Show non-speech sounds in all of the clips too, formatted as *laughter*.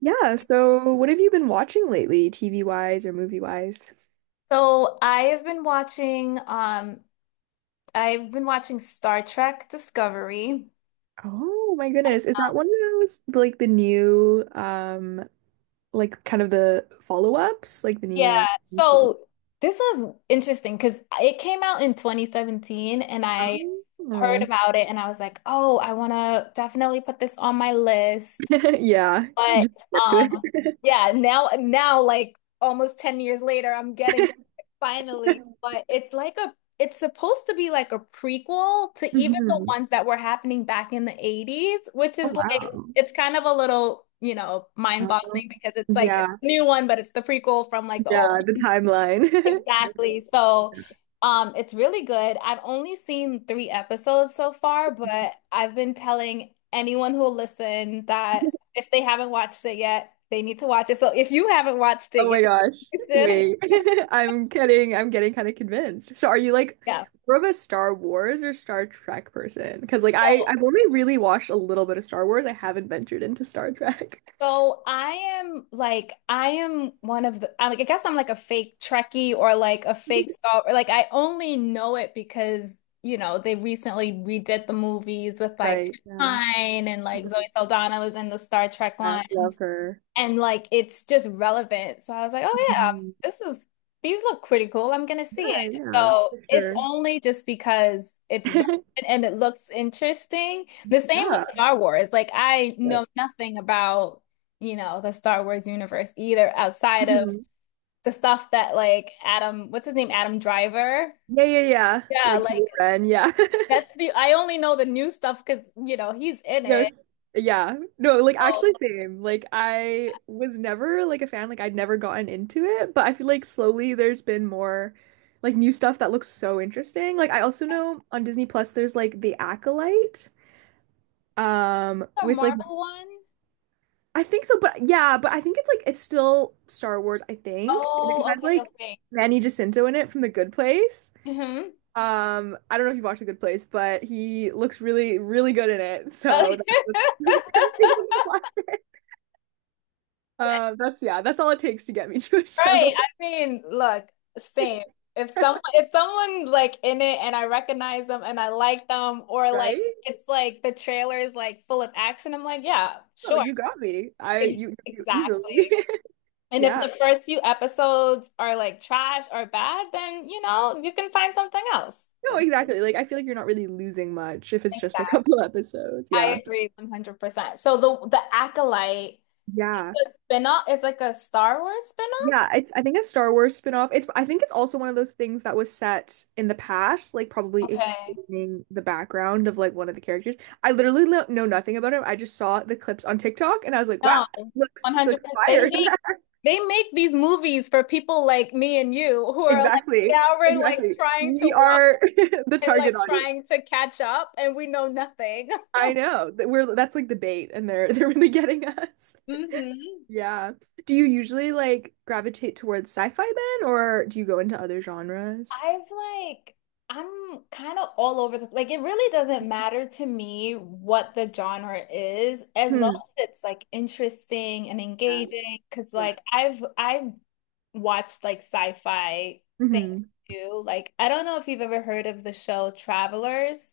Yeah, so what have you been watching lately, TV wise or movie wise? So I have been watching I've been watching Star Trek Discovery. Oh my goodness. Is that one of those like the new like kind of the follow-ups, like the Yeah. new So this was interesting because it came out in 2017 and I Oh. heard about it and I was like, "Oh, I want to definitely put this on my list." *laughs* Yeah, you But just get to it. yeah, now like almost 10 years later I'm getting it finally, *laughs* but it's like a it's supposed to be like a prequel to even the hmm ones that were happening back in the 80s, which Oh is like wow. it's kind of a little, you know, Um, mind-boggling because it's like it's yeah, a new one, but it's the prequel from like the old yeah, the one. timeline. *laughs* Definitely. Exactly. It's really good. I've only seen three episodes so far, but I've been telling anyone who'll listen that *laughs* if they haven't watched it yet, they need to watch it. So if you haven't watched it Oh yet, my gosh. *laughs* you should. Wait. *laughs* I'm kidding. I'm getting kind of convinced. So are you like Yeah. more of a Star Wars or Star Trek person? Because like I So, I've only really watched a little bit of Star Wars. I haven't ventured into Star Trek. so I am like I am one of the I guess I'm like a fake Trekkie or like a fake *laughs* Star or like I only know it because, you know, they recently redid the movies with like Right. Yeah. Pine and like Zoe Saldana was in the Star Trek line. Yes, love her. And like it's just relevant. So I was like, oh yeah, Mhm. this is these look pretty cool. I'm gonna see Yeah, it. yeah, So for it's sure. only just because it's relevant *laughs* and it looks interesting. The same with Yeah. Star Wars. Like I know But- nothing about, you know, the Star Wars universe either outside of Mhm. the stuff that like Adam, what's his name? Adam Driver. Yeah, yeah, yeah. Yeah, Like like Kylo Ren, yeah. *laughs* that's the I only know the new stuff because, you know, he's in it. Yes. Yeah. No, like Oh, actually same. Like I was never like a fan, like I'd never gotten into it, but I feel like slowly there's been more like new stuff that looks so interesting. Like I also know on Disney Plus there's like The Acolyte. The With like Marvel one? I think so, but yeah, but I think it's like it's still Star Wars, I think. And it Oh, has okay, like okay. Manny Jacinto in it from The Good Place. Mm-hmm. I don't know if you've watched The Good Place, but he looks really, really good in it. So that's what's *laughs* *laughs* tempting me to watch. That's yeah, that's all it takes to get me *laughs* to a show, Right. I mean, look, same. If some *laughs* if someone's like in it and I recognize them and I like them, or like right? it's like the trailer is like full of action, I'm like, yeah, Oh, sure. you got me. I you, you easily. Exactly. *laughs* And if Yeah. the first few episodes are like trash or bad, then you know, you can find something else. No, Think exactly. Like I feel like you're not really losing much if it's just a *laughs* back. couple episodes. I Yeah. agree 100%. So the Acolyte Yeah. is a spin-off, is like a Star Wars spin-off? Yeah, it's I think a Star Wars spin-off. It's I think it's also one of those things that was set in the past, like probably Okay. explaining the background of like one of the characters. I literally lo- know nothing about him. I just saw the clips on TikTok and I was like, wow, No, *laughs* looks 100%. Fire." *laughs* They make these movies for people like me and you who are like Exactly. now we're like Exactly. trying to We watch are *laughs* the and target like audience. trying to catch up and we know nothing. *laughs* I know that we're that's like the bait and they're *laughs* they're really getting us. Mm-hmm. Yeah. Do you usually like gravitate towards sci-fi then or do you go into other genres? I've like I'm kind of all over the like it really doesn't matter to me what the genre is as long Hmm. as it's like interesting and Yeah. engaging because Yeah. like I've watched like sci-fi things hmm too. Like I don't know if you've ever heard of the show Travelers.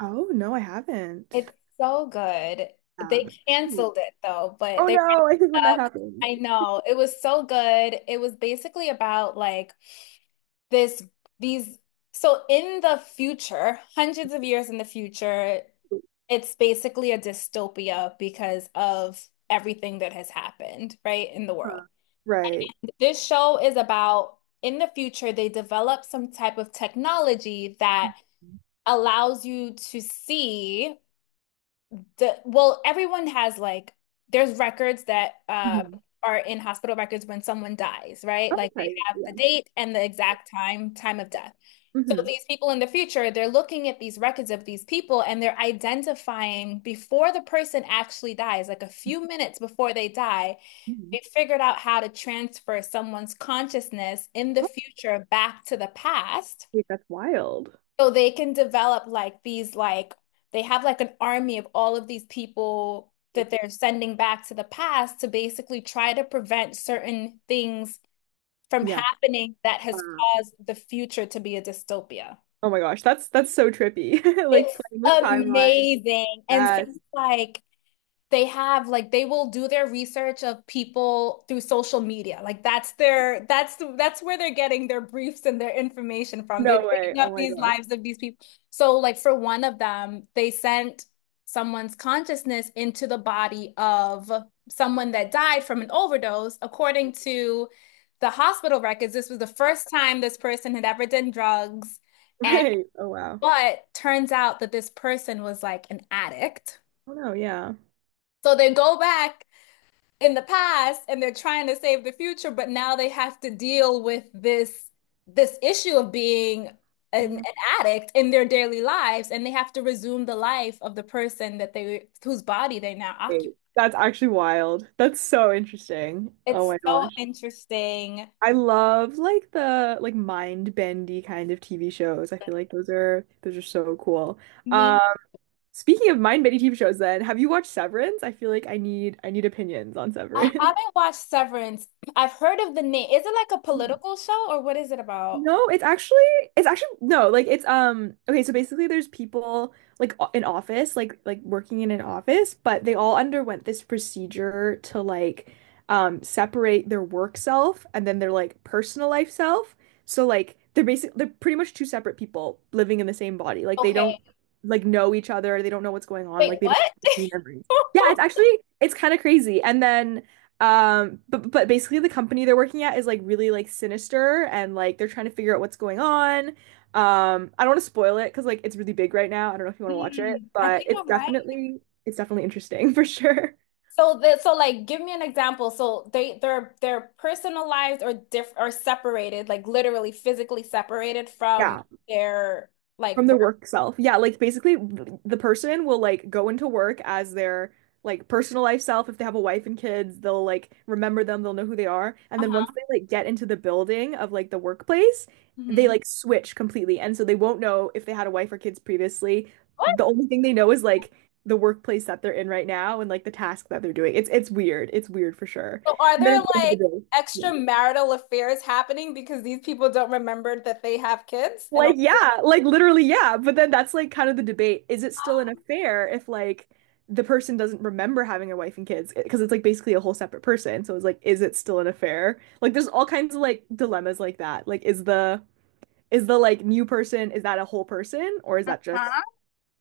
Oh, no, I haven't. It's so good. Yeah. They Hmm. canceled it though, but Oh they went no, I think when that up. happens. I know. It was so good. It was basically about this, these, so in the future, hundreds of years in the future, it's basically a dystopia because of everything that has happened, right, in the world. Huh. Right. This show is about in the future, they develop some type of technology that allows you to see. The well, everyone has like there's records that hmm are in hospital records when someone dies, right? Like they Okay. have the Yeah. date and the exact time of death. So hmm these people in the future, they're looking at these records of these people and they're identifying before the person actually dies, like a few minutes before they die, hmm they figured out how to transfer someone's consciousness in the Oh, future back to the past wait, that's wild. so they can develop like these like they have like an army of all of these people that they're sending back to the past to basically try to prevent certain things from Yeah. happening that has Wow. caused the future to be a dystopia. Oh my gosh, that's so trippy. *laughs* It's Like playing with timelines. amazing. And things Yes. like they have like they will do their research of people through social media. Like that's their that's where they're getting their briefs and their information from. They're No way. picking up Oh my these gosh. lives of these people. So like for one of them, they sent someone's consciousness into the body of someone that died from an overdose. According to the hospital records, this was the first *laughs* time this person had ever done drugs. And Right. Oh wow. But turns out that this person was like an addict. Oh no, yeah. So they go back in the past and they're trying to save the future, but now they have to deal with this issue of being an addict in their daily lives and they have to resume the life of the person that they whose body they now Wait, occupy. that's actually wild. That's so interesting. Oh It's my so gosh. interesting. I love like the like mind bendy kind of TV shows. I feel like those are so cool. Uh, Me, speaking of mind bendy TV shows then, have you watched Severance? I feel like I need opinions on I Severance. haven't watched Severance. I've heard of the name. Is it like a *laughs* political show or what is it about? No, it's actually no, like it's okay, so basically there's people like o- in office, like working in an office, but they all underwent this procedure to like separate their work self and then their like personal life self. So like they're basic they're pretty much two separate people living in the same body. Like they Okay. don't like know each other, they don't know what's going on, Wait, like they what? don't have *laughs* memories. Yeah, it's actually it's kind of crazy. And then but basically the company they're working at is like really like sinister and like they're trying to figure out what's going on. I don't want to spoil it because like it's really big right now. I don't know if you want to watch it, Hmm, I but think I might. It's definitely interesting *laughs* for sure. So that, so like give me an example. So they're personalized or diff or separated, like literally physically separated from Yeah. their like From their work. work self. Yeah, like basically th- the person will like go into work as their like personal life self. If they have a wife and kids, they'll like remember them, they'll know who they are. And then once Uh-huh. they like get into the building of like the workplace, they Hmm. like switch completely. And so they won't know if they had a wife or kids previously. What? The only thing they know is like the workplace that they're in right now and like the task that they're doing. It's weird. It's weird for sure. So are And then at there the end of the like day, yeah. extramarital affairs happening because these people don't remember that they have kids? And Like, all- yeah, like literally, yeah. But then that's like kind of the debate. Is it still an affair if like the person doesn't remember having a wife and kids? Because it's like basically a whole separate person. So it's like, is it still an affair? Like, there's all kinds of like dilemmas like that. Like, is the like new person, is that a whole person or is that just, Huh?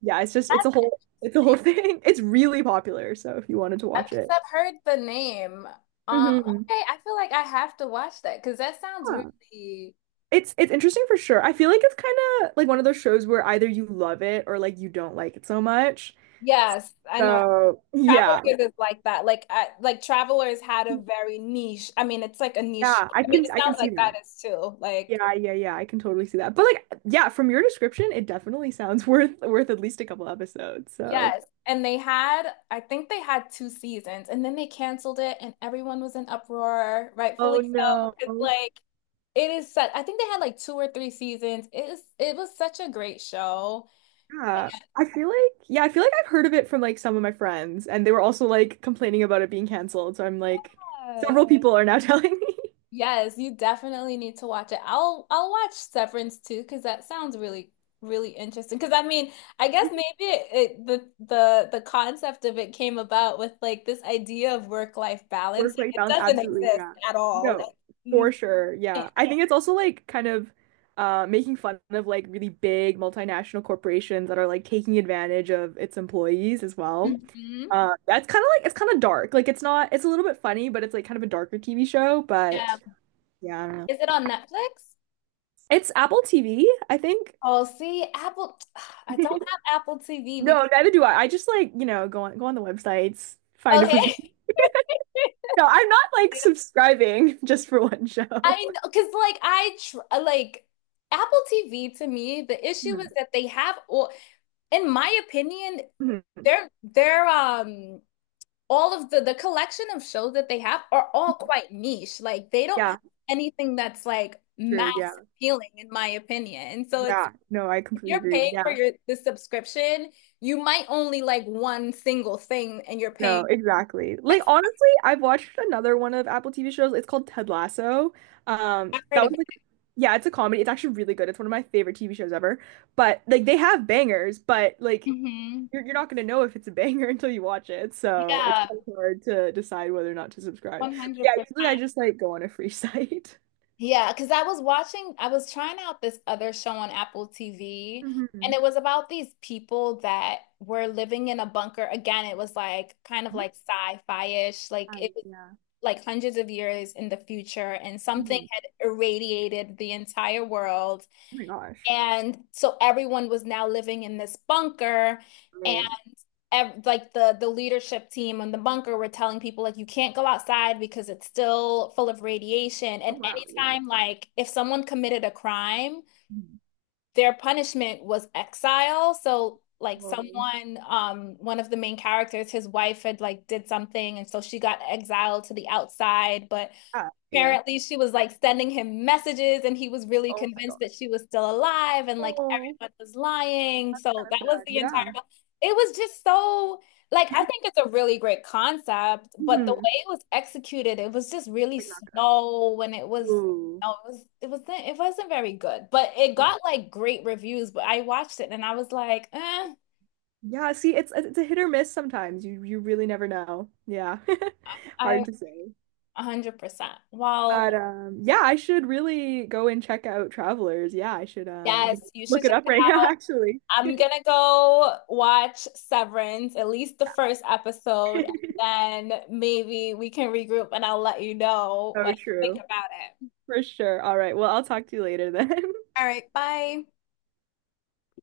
yeah, it's just, it's a whole *laughs* thing. It's really popular. So if you wanted to watch Because it. I've heard the name. Um, Hmm okay, I feel like I have to watch that because that sounds Yeah. really, It's interesting for sure. I feel like it's kind of like one of those shows where either you love it or like you don't like it so much. yes, I know. So yeah, Travelers is like that. Like Travelers had a very niche. I mean, it's like a niche. yeah, I mean, it I can sounds see like that that. is too. Like Yeah, yeah, yeah, I can totally see that. But like, yeah, from your description, it definitely sounds *laughs* worth at least a couple episodes. So. yes. And they had, I think they had two seasons and then they canceled it and everyone was in uproar, rightfully Oh so. no. It's like it is such, I think they had like two or three seasons. It was such a great show. Yeah. I feel like yeah, I feel like I've heard of it from like some of my friends, and they were also like complaining about it being canceled. So I'm like, Yes. several people are now *laughs* telling me. Yes, you definitely need to watch it. I'll watch Severance too because that sounds really really interesting. Because I mean, I guess maybe it, it the the concept of it came about with like this idea of work-life balance. Work life Like it balance, doesn't absolutely, exist yeah. at all. Like, No, for you sure, can't. yeah. I think it's also like kind of making fun of like really big multinational corporations that are like taking advantage of its employees as well. Mhm. That's kind of like it's kind of dark. Like it's not, it's a little bit funny, but it's like kind of a darker TV show. Yeah. But yeah, I don't Is know. it on Netflix? It's Apple TV, I think. Oh, see, Apple. *sighs* I don't *laughs* have Apple TV because No, neither do I. I just like, you know, go on the websites, find it for free. okay. No, I'm not like *laughs* subscribing *laughs* just for one show. I *laughs* know, because like I tr like Apple TV to me, the issue is Mhm. that they have all. In my opinion, Mhm. They're all of the collection of shows that they have are all quite niche. Like they don't have Yeah. anything that's like mass True. Yeah. appealing in my opinion. And so it's Yeah. No, I if completely you're agree. paying for Yeah. your the subscription, you might only like one single thing and you're paying No, exactly. Like X honestly, I've watched another one of Apple TV shows. It's called Ted Lasso. Amount That of was it. like yeah, it's a comedy. It's actually really good. It's one of my favorite TV shows ever. But like they have bangers, but like Mhm. You're not gonna know if it's a banger *laughs* until you watch it. So it's Yeah, kind of hard to decide whether or not to subscribe. But yeah, 100%. usually I just like go on a free *laughs* site. Yeah, because I was watching, I was trying out this other show on Apple TV, and Hmm it was about these people that were living in a bunker. Again, it was like kind of like sci-fi-ish, like I, it was yeah. like hundreds of years in the future, and something Mhm. had irradiated the entire world. Oh my gosh. And so everyone was now living in this bunker Great. ev like the leadership team and the bunker were telling people like you can't go outside because it's still full of radiation. Oh And wow, yeah. anytime like if someone committed a crime, Mhm. their punishment was exile. So like Well, someone, one of the main characters, his wife had like did something, and so she got exiled to the outside, but yeah. Yeah. apparently she was like sending him messages and he was really Oh my God. convinced that she was still alive and like Oh, everyone was lying. So kind of that was sad. the entire Yeah. it was just so like I think it's a really great concept, but the way hmm it was executed, it was just really Like not good. slow and it was Ooh. no, it was it wasn't very good. But it got like great reviews, but I watched it and I was like, eh, Yeah, see, it's a hit or miss sometimes. You really never know. Yeah. *laughs* I Hard to say. 100%. Well, But yeah, I should really go and check out Travelers. Yeah, I should I yes, think you should look it check up it right now out. actually. I'm gonna go watch Severance, at least the first episode, *laughs* and then maybe we can regroup and I'll let you know what So I true. think about it. For sure. All right. Well, I'll talk to you later then. *laughs* All right, bye.